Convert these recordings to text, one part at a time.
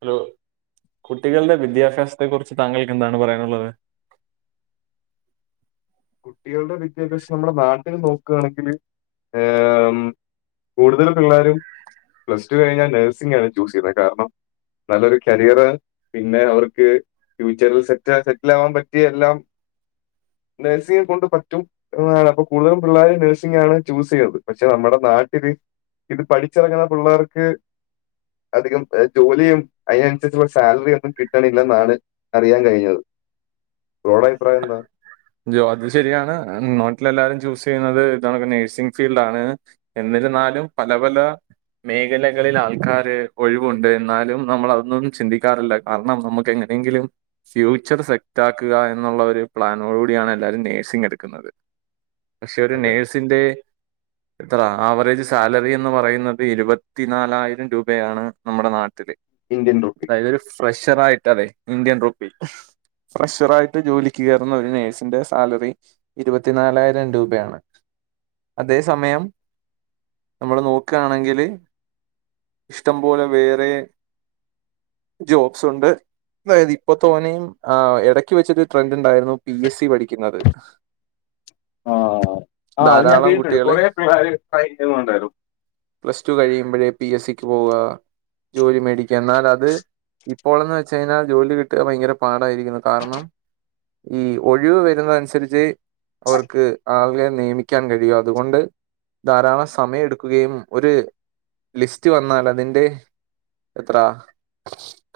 Hello കുട്ടികളുടെ വിദ്യാഭ്യാസത്തെ കുറിച്ച് താങ്കൾക്ക് എന്താണ് പറയാനുള്ളത്? കുട്ടികളുടെ വിദ്യാഭ്യാസം നമ്മുടെ നാട്ടിൽ നോക്കുകയാണെങ്കില് ഏഹ് കൂടുതലും പിള്ളേരും പ്ലസ് ടു കഴിഞ്ഞാൽ നഴ്സിംഗ് ആണ് ചൂസ് ചെയ്യുന്നത് കാരണം നല്ലൊരു കരിയർ പിന്നെ അവർക്ക് ഫ്യൂച്ചറിൽ സെറ്റ സെറ്റിൽ ആവാൻ പറ്റിയ എല്ലാം നഴ്സിംഗ് കൊണ്ട് പറ്റും. ഓ അപ്പൊ കൂടുതലും പിള്ളേര് നഴ്സിംഗ് ആണ് ചൂസെയ്തത് പക്ഷെ നമ്മുടെ നാട്ടില് ഇത് പഠിച്ച് ഇറങ്ങണ പിള്ളേർക്ക് അധികം എ ജോലിയും അയിനനുസരിച്ചുള്ള സാലറി ഒന്നും കിട്ടണില്ലെന്നാണ് അറിയാൻ കഴിഞ്ഞത് ബ്രോടെ അഭിപ്രായം എന്താ? ജോ അത് ശരിയാണ് നോട്ടിൽ എല്ലാരും ചൂസ് ചെയ്യുന്നത് ഇതാണക്ക്‌ നഴ്സിംഗ് ഫീൽഡാണ്. എന്നിരുന്നാലും പല പല മേഖലകളിൽ ആൾക്കാര് ഒഴിവുണ്ട് ന്നാലും നമ്മളതൊന്നും ചിന്തിക്കാറില്ല. കാർണം നമുക്ക് എങ്ങനെങ്കിലും ഫ്യൂച്ചർ സെറ്റാക്കുക എന്നുള്ള ഒരു പ്ലാൻ നോട് കൂടി ആണ് എല്ലാരും നഴ്സിംഗ് എടുക്കുന്നത്, പക്ഷെ ഒരു അതെ അതെ നേഴ്സിന്റെ ഇത്ര ആവറേജ് സാലറി എന്ന് പറയുന്നത് ഇരുപത്തി നാലായിരം രൂപയാണ് നമ്മുടെ നാട്ടില്. ഇന്ത്യൻ റുപ്പി അതായതൊരു ഫ്രഷറായിട്ടറെ ഇന്ത്യൻ റുപ്പി ഫ്രഷറായിട്ട് ജോലിക്ക് കേർ ഇതൊന്നൊരു ഒരു നഴ്സിന്റെ സാലറി ഇരുപത്തിനാലായിരം രൂപയാണ്. അതേ സമയം നമ്മള് നോക്കാണെങ്കില് ഇഷ്ടം പോലെ വേറെ ജോബ്സ് ഉണ്ട് അതായത് ഇപ്പൊ തോനയും ആ എടക്ക് വെച്ചിട്ടരു ട്രെൻഡ് ഉണ്ടായിരുന്നു പി എസ് സി പഠിക്കുന്നത്. ആഹ് ആഹ് അത് ഞാൻ ധാരാളം കേട്ടിട്ടുണ്ട് കുട്ടികൾ കൊറെ പിള്ളേര് പഠിക്കിന്നുണ്ടായിരുന്നു പ്ലസ്ടു കഴിയുമ്പോഴേ പി എസ് സി ക്ക് പോവ ജോലി മേടിക്ക എന്നാലത്. ഇപ്പോളെന്ന് വെച്ച് കഴിഞ്ഞാ ജോലി കിട്ടുക ഭയങ്കര പാടായിരിക്കുന്നു കാരണം ഈ ഒഴിവ് വരുന്നെ അനുസരിച്ചെ അവർക്ക് ആളുകളെ നിയമിക്കാൻ കഴിയു അതുകൊണ്ട് ധാരാളം സമയം എടുക്കുകയും ഒരു ലിസ്റ്റ് വന്നാൽ അതിന്റെ എത്ര?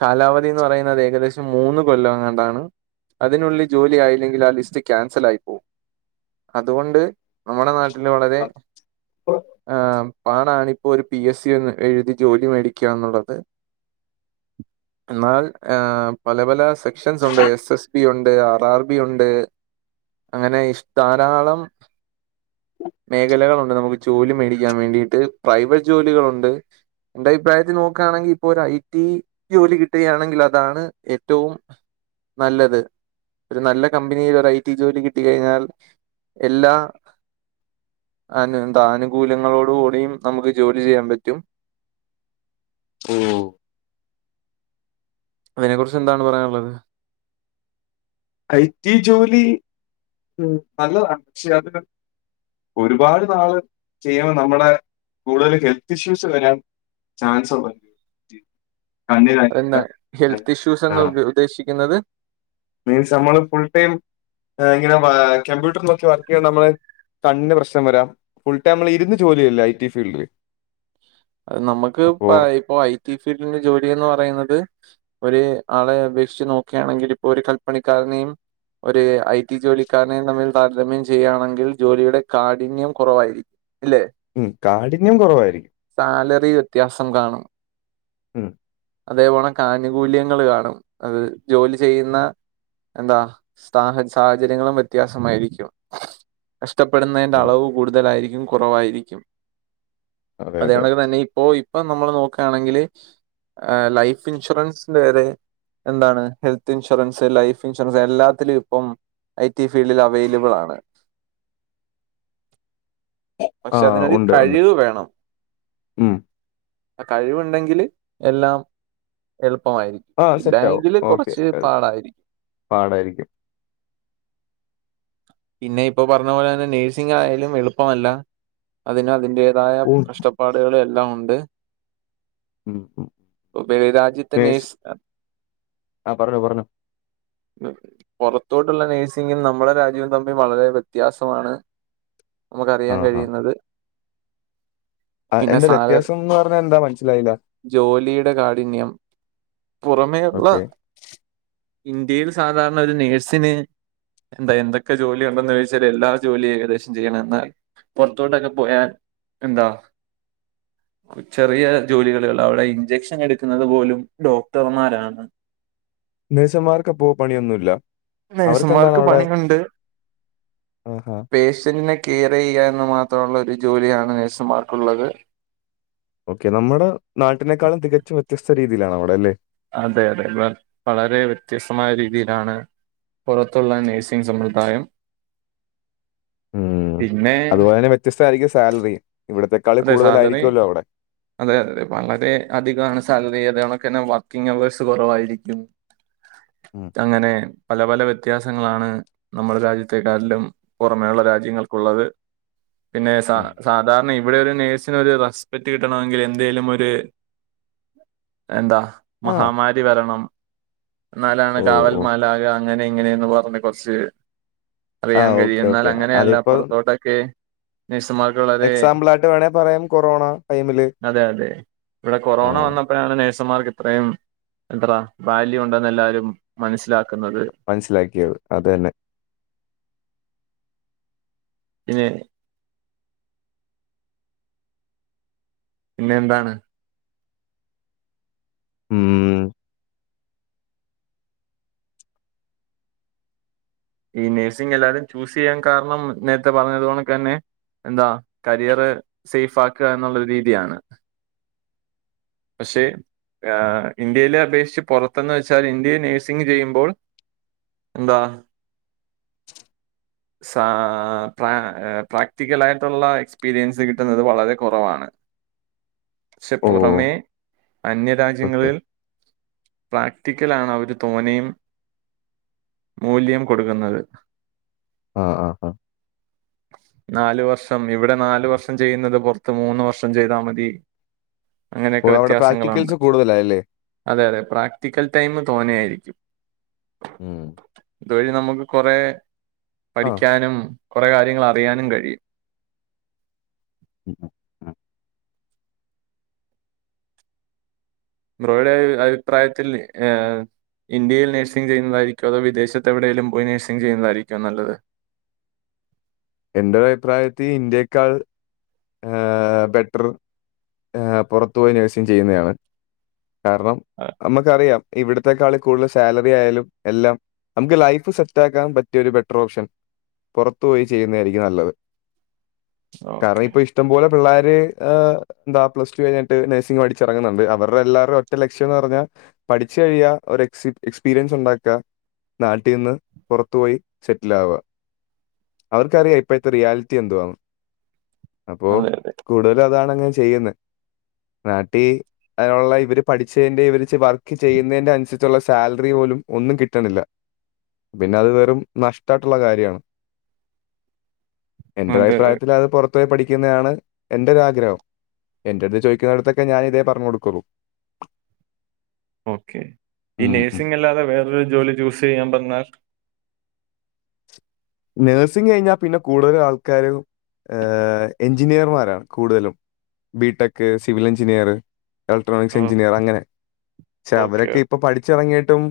കാലാവധി ന്ന് പറയുന്നത് ഏകദേശം മൂന്ന് കൊല്ലംങ്ങാണ്ടാണ് അതിനുള്ളി ജോലി ആയില്ലെങ്കില് ആ ലിസ്റ്റ് ക്യാൻസലായി പോവും അതുകൊണ്ട് നമ്മുടെ നാട്ടി പിന്നെ വളരെ അപ്പൊ ഏ പാടാണി ഇപ്പൊരു പി എസ് സി എന്ന് എഴുതി ജോലി മേടിക്യാ എന്നുള്ളത് എന്നാൽ ഏ പല പല സെക്ഷൻസ് ഉണ്ട് എസ് എസ് പി ഉണ്ട് ആ ബാർബി ഉണ്ട് അങ്ങനെ ഇഷ് ധാരാളം മേഖലകളുണ്ട് നമുക്ക് ജോലി മേടിക്കാൻ വേണ്ടിയിട്ട് പ്രൈവറ്റ് ജോലികളുണ്ട് ന്റെ അഭിപ്രായത്തില് നോക്കാ ണെങ്കില് ഇപ്പോരു ഐ ടി ഈ ജോലി കിട്ടുകയാണെങ്കിൽ അതാണ് ഏറ്റവും നല്ലത് ഒരു നല്ല കമ്പനിയി ഒരു ഐ ടി ജോലി കിട്ടി കഴിഞ്ഞാൽ എല്ലാ അനു ന്താനുകൂല്യങ്ങളോട് കൂടിയും നമുക്ക് ജോലി ചെയ്യാൻ പറ്റും ഓ.. അയിനെ കുർച്ച് എന്താണ് പറയാനുള്ളത് ഐ ടി ജോലി ഉം നല്ലതാ പക്ഷെ അത് ഒരുപാട് നാള് ചെയ്യണ നമ്മളെ കൂടുതൽ ഹെൽത്ത് ഇഷ്യൂസ് വരാൻ ചാൻസുണ്ട് അത് എന്നാ ഹെൽത്ത് ഇഷ്യൂസ് എന്ന് ആഹ്. ഉദ്ദേശിക്കുന്നത് മീൻസ് നമ്മള് ഫുൾ ടൈം ങ്ങനെ കമ്പ്യൂട്ടർ നോക്കി വർക്ക്യ്യേണ്ടേ മ്മള് കണ്ണിന് പ്രശ്നം വരാം ഫുൾടൈം മ്മള് ഇരുന്ന് ജോലിയെല്ലേ ഐ ടി ഫീൽഡില് അത് നമ്മക്ക് അപ്പോ ഇപ്പൊ ഇപ്പൊ ഐ ടി ഫീൽഡിന്റെ ജോലിന്ന് പറയുന്നത് ഒര് ആളെ അപേക്ഷിച്ച് നോക്കാ ണെങ്കില് ഇപ്പൊ ഒരു കൽപ്പണിക്കാരനെയും ഒരു ഐ ടി ജോലിക്കാരനെയും തമ്മിൽ താരതമ്യം ചെയ്യാണെങ്കിൽ ജോലിയുടെ കാഠിന്യം കൊറവായിരിക്കും ഇല്ലേ ഉം കാഠിന്യം കൊറവായിരിക്കും സാലറി വ്യത്യാസം കാണും ഉം അതേപോണ കാനുകൂല്യങ്ങള് കാണും അത് ജോലി ചെയ്യുന്ന എന്താ സാഹ സാഹചര്യങ്ങളും വ്യത്യാസമായിരിക്കും. കഷ്ടപ്പെടുന്നതിന്റെ അതെ. അളവ് കൂടുതലായിരിക്കും കുറവായിരിക്കും. അതെ അതെ. അതെയണക്ക് തന്നെ ഇപ്പോ ഇപ്പൊ നമ്മള് നോക്കുയാണെങ്കില് ആ ലൈഫ് ഇൻഷുറൻസിന്റെ വരെ എന്താണ് ഹെൽത്ത് ഇൻഷുറൻസ് ലൈഫ് ഇൻഷുറൻസ് എല്ലാത്തിലും ഇപ്പം ഐ ടി ഫീൽഡിൽ അവൈലബിൾ ആണ്. പക്ഷെ ആഹ് അതിനൊരു ഉണ്ട് ഉണ്ട്. കഴിവ് വേണം. ഉം. ആ കഴിവുണ്ടെങ്കില് എല്ലാം എളുപ്പമായിരി ആഹ് ഇല്ല സെറ്റാവും. എങ്കില് ഓക്കെ. കുറച്ച് പാടായിരിക്കും. പാടായിരിക്കും. പിന്നെ ഇപ്പൊ പറഞ്ഞ പോലെ തന്നെ നേഴ്സിംഗ്ആയാലും എളുപ്പമല്ല. അതിനും അതിന്റെ തായ ഉം. കഷ്ടപ്പാടുകൾ എല്ലാം ഉണ്ട്. ഉം. [unintelligible] രാജ്യത്തെ നേഴ്സ് ആഹ് പറഞ്ഞോ പറഞ്ഞോ. പുറത്തോട്ടുള്ള നേഴ്സിങ്ങും നമ്മുടെ രാജ്യവും തമ്മിൽ വളരെ വ്യത്യാസമാണ്. നമ്മുക്ക് ആ അറിയാൻ ആ കഴിയുന്നത്. ആ പിന്നെ എന്റെ സാലറി വ്യത്യാസം എന്ന് പറഞ്ഞാൽ എന്താ മനസ്സിലായില്ല? ജോലിയുടെ കാഠിന്യം പുറമേയുള്ള ഓക്കെ ഇന്ത്യയിൽ സാധാരണ ഒരു നേഴ്സിന് എന്താ എന്തൊക്കെ ജോലി ഉണ്ടെന്ന് ചോദിച്ചാൽ എല്ലാ ജോലിയും ഏകദേശം ചെയ്യണം എന്നാൽ പുറത്തോട്ടൊക്കെ പോയാൽ എന്താ ചെറിയ ജോലികള് അവിടെ ഇഞ്ചക്ഷൻ എടുക്കുന്നത് പോലും ഡോക്ടർമാരാണ്. നഴ്സുമാർക്ക് അപ്പോ പണിയൊന്നുല്ല. നഴ്സുമാർക്ക് പണിയുണ്ട് ആഹാ പേഷ്യന്റിനെ കെയർ ചെയ്യുക എന്ന് മാത്രമുള്ള ഒരു ജോലിയാണ് നേഴ്സുമാർക്കുള്ളത്. ഓക്കെ നമ്മുടെ നാട്ടിനേക്കാളും തികച്ചും വ്യത്യസ്ത രീതിയിലാണ് അവിടെ അല്ലേ? അതെ അതെ വ വളരെ വ്യത്യസ്തമായ രീതിയിലാണ് പുറത്തുള്ള നഴ്സിംഗ് സമ്പ്രദായം ഉം. പിന്നെ അതുപോലെ തന്നെ വ്യത്യസ്തമായിരിക്കും സാലറിയും. അതെ സാലറി അതെ അതെ വളരെ അധികമാണ് സാലറി. അതെണ്ക്ക് തന്നെ വർക്കിംഗ് അവേഴ്സ് കുറവായിരിക്കും. [inaudible] [inaudible] അങ്ങനെ പല പല വ്യത്യാസങ്ങളാണ് നമ്മുടെ രാജ്യത്തെേക്കാട്ടിലും പുറമേ ഉള്ള രാജ്യങ്ങൾക്കുള്ളത് പിന്നെ സ ഉം. സാധാരണ ഇവിടെ ഒരു നേഴ്സിന് ഒരു റെസ്പെക്ട് കിട്ടണമെങ്കിൽ എന്തേലും ഒരു എന്താ ആ മഹാമാരി വരണം എന്നാലാണ് ഓ കാവൽ ഓ മലാഖ അങ്ങനെ ഇങ്ങനെയന്ന് പറഞ് കുറച്ച് ആ അറിയാൻ കഴിയും. ഓക്കെ എന്നാൽ ഓക്കെ അങ്ങനെയല്ല അതിപ്പോ പുറത്തോട്ട് ക്കെ നേഴ്സുമാ എക്സാമ്പിൾ ആയിട്ട് വേണേ പറയാം കൊറോണ ടൈമില് അതെ അതെ ഇവിടെ ആ കൊറോണ വന്ന അപ്പഴാണ് നേഴ്സുമാർക്ക് ഇത്രയും എത്ര വാല്യൂ ഉണ്ടെന്ന് എല്ലാരും മനസ്സിലാക്കുന്നത്. മനസ്സിലാക്കിയത് അത് തന്നെ. പിന്നെ പിന്നെ എന്താണ്? ഉം. ഈ നഴ്സിംഗ്എല്ലാവരും ചൂസ് ചെയ്യാൻ കാരണം നേരത്തെ പറഞ്ഞപോണക്ക്തന്നെ എന്താ കരിയറ് സേഫ് ആക്കുക എന്നുള്ള ഒരു രീതിയാണ്. പക്ഷേ ഇന്ത്യയില് അപേക്ഷിച്ച് പുറത്തെന്ന് വെച്ചാൽ ഇന്ത്യയിൽ നേഴ്സിങ് ചെയ്യുമ്പോൾ എന്താ- സാ പ്ര പ്രാക്ടിക്കലായിട്ടുള്ള എക്സ്പീരിയൻസ് കിട്ടുന്നത് വളരെ കുറവാണ്. ക്ഷെ ഓ പുറമേ ഓക്കെ അന്യരാജ്യങ്ങലിൽ പ്രാക്ടിക്കലാണ് അവർ തോനെ മൂല്യം കൊടുക്കുന്നത് ആഹ് ആഹ് നാല് വർഷം ഇവിടെ നാലു വർഷം ചെയ്യുന്നത് പുറത്ത് മൂന്ന് വർഷം ചെയ്താ മതി ഓ അങ്ങനെയൊക്കെ അവിടെ വ്യത്യാസങ്ങളുണ്ട് പ്രാക്ടിക്കൽസ് കൂടുതലായല്ലേ അതെ അതെ പ്രാക്ടിക്കൽ ടൈം തോനെയായിരിക്കും മ്മ്ഹ് ഇതുവഴി നമുക്ക് കുറേ ആ പഠിക്കാനും കുറേ കാര്യങ്ങൾ അറിയാനും കഴിയും [inaudible] ബ്രോയ്ടെ അഭിപ്രായത്തിൽ ഏഹ് ഇന്ത്യയിൽ നഴ്സിംഗ് ചെയ്യുന്നതായിരിക്കൊ അതോ വിദേശത്തെ എവിടേലും പോയി നഴ്സിങ് ചെയുന്നതാരിക്കോ നല്ലത് എന്റൊരു അഭിപ്രായത്തി ഇന്ത്യേക്കാൾ ഏഹ് ബെറ്റർ ഏഹ് പുറത്തു പോയി നഴ്സിംഗ് ചെയ്യുന്നതാണ് കാരണം നമുക്കറിയാം ഇവിടത്തെക്കാൾ കൂടുതൽ സാലറിയായാലും എല്ലാം നമുക്ക് ലൈഫ് സെറ്റാക്കാൻ പറ്റിയ ഒരു ബെറ്റർ ഓപ്ഷൻ പുറത്തു പോയി ചെയ്യുന്നാരിക്കും നല്ലത് കാരണം ഓക്കെ ഇപ്പൊ ഇഷ്ടം പോലെ പിള്ളാര് എന്താ പ്ലസ് ടു കഴിഞ്ഞിട്ട് നഴ്സിംഗ് പഠിച്ചിറങ്ങുന്നുണ്ട് അവടെല്ലാവരുടെ ഒറ്റ ലക്ഷ്യന്ന് പറഞ്ഞാ പഠിച്ച് കഴിയ ഒരു എക്സ് എക്സ്പീരിയൻസ് ഉണ്ടാക്കുക നാട്ടീന്ന് പുറത്തു പോയി സെറ്റിലാവ അവർക്കറിയാം ഇപ്പഴത്തെ റിയാലിറ്റി എന്തുവാന്ന് അപ്പോ അതെ അതെ കൂടുതലുഅതാണങ്ങ് ചെയ്യ്ന്നെ നാട്ടീ അ ഉള്ള ഇവര് പഠിച്ചതിന്റെ, ഇവര് വർക്ക് ചെയ്യുന്നതിന്റെ അനുസരിച്ചുള്ള സാലറി പോലും ഒന്നും കിട്ടണില്ല. പിന്നെ അത് വെറും നഷ്ടായിട്ടുള്ള കാര്യാണ്. എന്റൊരു അതെ അതെ അഭിപ്രായത്തിലത് പൊറത്തോയി പഠി [unintelligible] യാണ് എൻ്റൊരാഗ്രഹം. എൻ്റടുത്ത് ചോദിക്കുന്നിടുത്തൊക്കെ ഞാനിതേ പറഞ്ഞു കൊടുക്കുള്ളൂ. [inaudible] ഓക്കെ, ഈ നേഴ്സിംഗല്ലാതെ വേറൊരു ജോലി ചൂസെയ്യാൻ പറഞ്ഞാൽ നഴ്സിംഗ് കഴിഞ്ഞാ പിന്നെ, കൂടുതലും ആൾക്കാരും ഏഹ് എഞ്ചിനീയർമാരാണ് കൂടുതലും. ബിടെക്, സിവിൽ എഞ്ചിനീയറ്, ഇലക്ട്രോണിക്സ് ഓ എഞ്ചിനീയർ അങ്ങനെ, പക്ഷെ ഓക്കെ അവരൊക്കെ ഓക്കെ ഇപ്പ പഠി ച്ചിറങ്ങിയിട്ടും,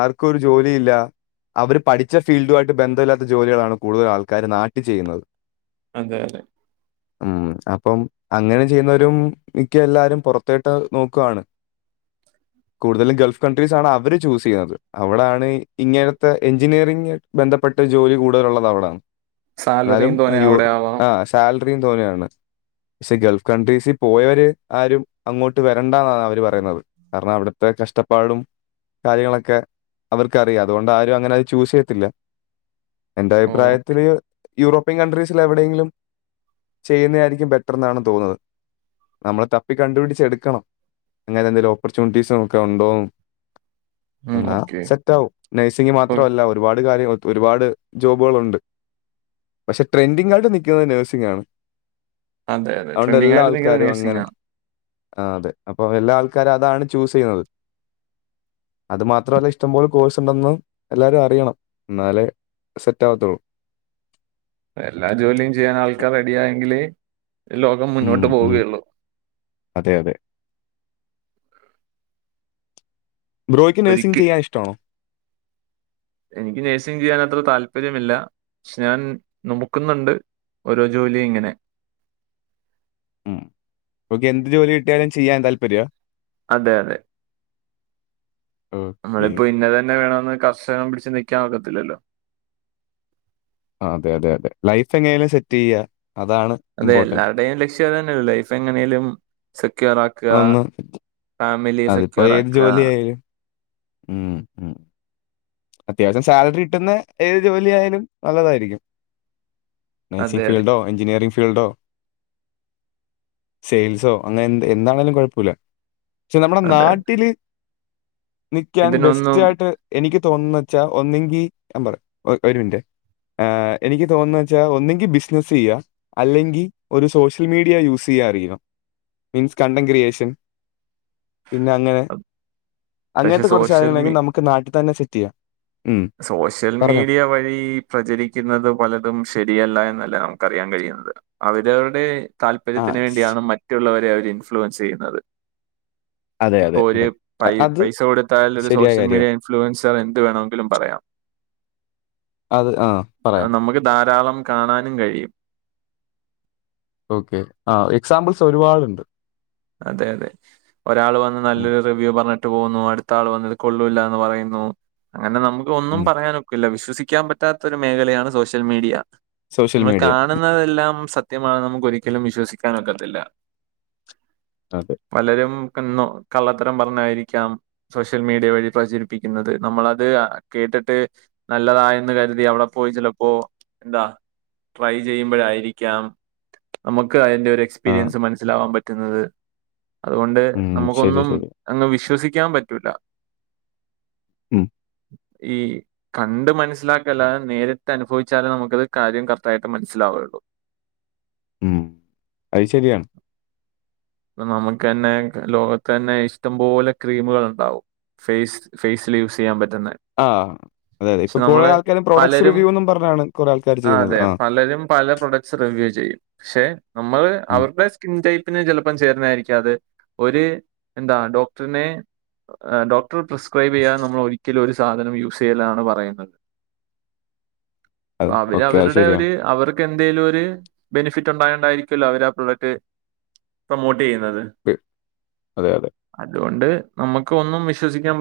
ആർക്കും ഒരു ജോലിയില്ല. അവര് പഠിച്ച ഫീൽഡു ബന്ധമില്ലാത്ത ജോലികളാണ് കൂടുതലാൾക്കാര് നാട്ടി ചെയ്യുന്നത്. അതെ അതെ. ഉം അപ്പം അങ്ങനെ ചെയ്യുന്നവരും മിക്ക എല്ലാരും, പുറത്തേട്ട് നോക്കുവാണ്. [inaudible] കൂടുതലും ഗൾഫ് കൺട്രീസാണ് അവര് ചൂസെയ്യുന്നത്. അവിടാണ് ഇങ്ങനത്തെ എഞ്ചിനീയറിംഗ് ബന്ധപ്പെട്ട് ജോലി കൂടുതലുള്ളത് അവ ഇതാണ്. ന്നാലും സാലറിയും തോനെ അയ്യൂ അവിടെ ആവാം ആഹ് സാൽറിയും തോനെയാണ്. ക്ഷെ, ഗൾഫ് കൺട്രീസി പോയവര് ആരും അങ്ങോട്ട് വരണ്ടാന്നാണ് അവര് പറയുന്നത് കാരണം, അവിടത്തെ കഷ്ടപ്പാടും കാര്യങ്ങളൊക്കെ അവർക്കറിയാ, അതുകൊണ്ട് ആരും അങ്ങനെ അത് ചൂസെയ്യത്തില്ല. ഓക്കെ എന്റെഭിപ്രായത്തില്, യൂറോപ്യൻ കൺട്രീസില് എവിടെയെങ്കിലും ചെയ്യുന്നെയായിരിക്കും ബെറ്റർ ന്നാണ് തോന്നുന്നത്. നമ്മള് തപ്പി കണ്ടുപിടിച്ചെടുക്കണം. അങ്ങനെന്തെങ്കിലും ഓപ്പർച്യുനിറ്റീസ് നോക്ക ഉ- ണ്ടോന്ന് എന്നാ ഓക്കെ സെറ്റാവും. നഴ്സിംഗ് ഇപ്പൊ മാത്രവല്ല ഒരുപാട് കാര്യങ്ങൾ, ഒരുപാട് ജോബുകളുണ്ട്. പക്ഷെ ട്രെൻഡിംങ്ങായിട്ട് നിക്കുന്നത് നഴ്സിങ്ങാണ്. അതെ അതെ അതോണ്ട് ട്രെൻഡിങ് എല്ലാ ആയിട്ട് നിൽക്കുന്ന ആൾക്കാരും നഴ്സിംഗ് അങ്ങനെ ആണ് ആഹ് അതെ, അപ്പൊ എല്ലാ ആൾക്കാരും അതാണ് ചൂസെയ്യുന്നത്. അത് മാത്രമല്ല, ഇഷ്ടംപോലെ കോഴ്സുണ്ടെന്ന് എല്ലാരും അറിയണം. ന്നാലേ സെറ്റാകത്തുള്ളൂ. എല്ലാ ജോലിയും ചെയ്യാൻ ആൾക്കാർ റെഡി ആയെങ്കിലേ ലോകം ഉം മുന്നോട്ട് ഉം. പോവുകയുള്ളൂ അതെ അതെ. ബ്രോയ്ക്ക് നഴ്സിംഗ് ഒരിക്ക് ചെയ്യാൻ ഇഷ്ടാണോ? എനിക്ക് നഴ്സിംഗ് ചെയ്യാൻ അത്ര താല്പര്യമില്ല. ക്ഷെ ഞാൻ നോക്കുന്ന്ണ്ട് ഓരോ ജോലി ഇങ്ങനെ ഉം. ബ്രോക്ക് എന്ത് ജോലി കിട്ടിയാലും ചെയ്യാൻ താല്പര്യ? അതെ അതെ, ഓക്കെ നമ്മളിപ്പോ ഇന്നതന്നെ വേണമെന്ന് കർശ നം പിടിച്ച് നിക്കാനൊക്കത്തില്ലല്ലോ. ആഹ് അതെ അതെ അതെ. ലൈഫ് എങ്ങനെയേലും സെറ്റെയ്യ അതാണ് അതെ, ഇമ്പോർട്ടൻറ്റ് എല്ലാവരുടെേയും ലക്ഷ്യം അത് തന്നെയല്ലെ. ലൈഫ് എങ്ങനെയേലും സെക്യൂറാ ഒന്ന് [unintelligible] അത്പ്പോ ഏത് ആക്കുക ജോലിയായാലും ഉം ഉം അത്യാവശ്യം സാലറി കിട്ടുന്ന ഏത് ജോലിയാലും നല്ലതായിരിക്കും. അതെ നഴ്സിംഗ് അതെ ഫീൽഡോ, എഞ്ചിനീയറിംഗ് ഫീൽഡോ സെയിൽസോ അങ്ങനെ എന്ത എന്താണേലും കൊഴപ്പല്ല. ക്ഷെ നമ്മുടെ അതെ അതെ നാട്ടില് നിക്കാൻ ഇതിനൊന്നും ബെസ്റ്റായിട്ട് എനിക്ക് തോന്നുന്നെച്ചാ ഒന്നെങ്കി, ഞാൻ പറയാം ഒ ഒരു മിനിറ്റ് ഏഹ്, എനിക്ക് തോന്നുന്ന വെച്ചാ, ഒന്നെങ്കി ബിസിനസ്സെയ്യാ അല്ലെങ്കി, ഒരു സോഷ്യൽ മീഡിയ യൂസെയ്യാറിയണം. മീൻസ് കണ്ടൻ ക്രിയേഷൻ പിന്നെങ്ങനെ, പക്ഷെ അങ്ങൻത്തെ കൊറച്ച് സോഷ്യൽ കാര്യങ്ങളെങ്കി മീ നമുക്ക് നാട്ടി ത്തന്നെ സെറ്റെയ്യാം. സോഷ്യൽ മീഡിയ വഴി- പ്രചരിക്കുന്നത് പലതും ശരിയല്ല എന്നല്ല നമുക്കറിയാൻ കഴിയുന്നത് അവരവരുടെ- ആ താല്പര്യത്തിന് ശ്- വേണ്ടിയാണ് മറ്റുള്ളവരെ അവര് ഇൻഫ്ലുവൻസ് ചെയ്യുന്നത്. അതെ ഇപ്പൊ അതെ ഒരു അതെ പൈ അ- അത് പൈസ കൊടുത്താൽ ഒരു ശരിയായ സോഷ്യൽ മീഡിയ കാര്യമാണ് ഇൻ ഇൻഫ്ലുവൻസർ എന്ത് വേണമെങ്കിലും പറയാം. അത് ആ പറയാം നമുക്ക് ധാരാളം കാണാനും കഴിയും. ഓക്കേ ആ എക്സാമ്പിൾസ് ഒരുപാടുണ്ട്. അതെ അതെ ഒരാൾ വന്ന് ഉം. നല്ലൊരു റിവ്യൂ പറഞ്ഞിട്ട് പോകുന്നു അടുത്ത മറ്റേ ആൾ വന്ന് ഇത് കൊള്ളൂല്ല എന്ന് പറയുന്നു അങ്ങനെ നമുക്ക് ഒന്നും ഉം. പറയാൻ ഒക്കില്ല വിശ്വസിക്കാൻ പറ്റ- പറ്റാത്ത ഒരു മേഖലയാണ് സോഷ്യൽ മീഡിയ സോഷ്യൽ നമ്മൾ മീഡിയ കാണുന്നത്. എല്ലാം സത്യമാണ് നമുക്ക് ഒരിക്കലും വിശ്വസിക്കാൻ ഒക്കത്തില്ല. അതെ. പലരും എന്നോ കള്ളത്തരം പറഞ്ഞായിരിക്കാം. സോഷ്യൽ മീഡിയ വഴി പ്രചരിപ്പിക്കുന്നത് നമ്മളത് കേട്ടിട്ട്- നല്ലതായെന്ന് കരുതി അവിടെ പോയി ചിലപ്പോ എന്താ- ട്രൈ ചെയ്യുമ്പോഴായിരിക്കാം നമുക്ക് അതിന്റെ ഒരു ആ എക്സ്പീരിയൻസ് മനസ്സിലാവാൻ പറ്റുന്നത്. അതുകൊണ്ട് ഉം, ശരി നമുക്കൊന്നും ശരി അങ്ങ് വിശ്വസിക്കാൻ പറ്റൂല്ല. ഉം. ഈ. കണ്ട് മനസ്സിലാക്കല്ലാതെ നേരിട്ട് അനുഭവിച്ചാലേ നമുക്കത് കാര്യം കറക്റ്റായിട്ട് മനസ്സിലാവുകയുള്ളൂ. ഉം അത് ശരിയാണ്. ഇപ്പൊ നമുക്ക് തന്നെ ലോകത്ത് തന്നെ ഇഷ്ടംപോലെ ക്രീമുകൾ ഉണ്ടാവും. ഫേസ് ഫേസിൽ യൂസ് ചെയ്യാൻ പറ്റുന്നെ ആ് അതെ അതെ ഇപ്പൊ കൊറെ ആൾക്കാരും പ്രൊഡക്ട്സ് പലരും റിവ്യൂന്നും പറഞ്ഞാണ് കുറേ ആൾക്കാര് ചെയ്യുന്നത് അതെ ആ- പലരും പല പ്രോഡക്ട്സ് റിവ്യൂ ചെയ്യും പക്ഷെ നമ്മൾ ഉം. അവരുടെ സ്കിൻ ടൈപ്പിന് ചിലപ്പോ- ചേർന്നായിരിക്കാം അത് ഒരു എന്താ ഡോക്ടറിനെ- ഡോക്ടർ പ്രിസ്ക്രൈബ് ചെയ്യാതെ നമ്മൾ ഒരിക്കലും ഒരു സാധനം യൂസ് ചെയ്യലാണ് പറയുന്നത്. അതും അവര് ഓക്കെ അത് അവരുടെ ഒരു ശരിയാണ് അവർക്ക്- അവർക്ക് എന്തേലും ഒരു ബെനിഫിറ്റ് ഉണ്ടായോണ്ടായിരിക്കല്ലോ അവര് ആ പ്രോഡക്റ്റ്- പ്രൊമോട്ട് ചെയ്യുന്നത് അതെ അതെ അതുകൊണ്ട് നമുക്ക് ഒന്നും വിശ്വസിക്കാൻ പറ്റില്ല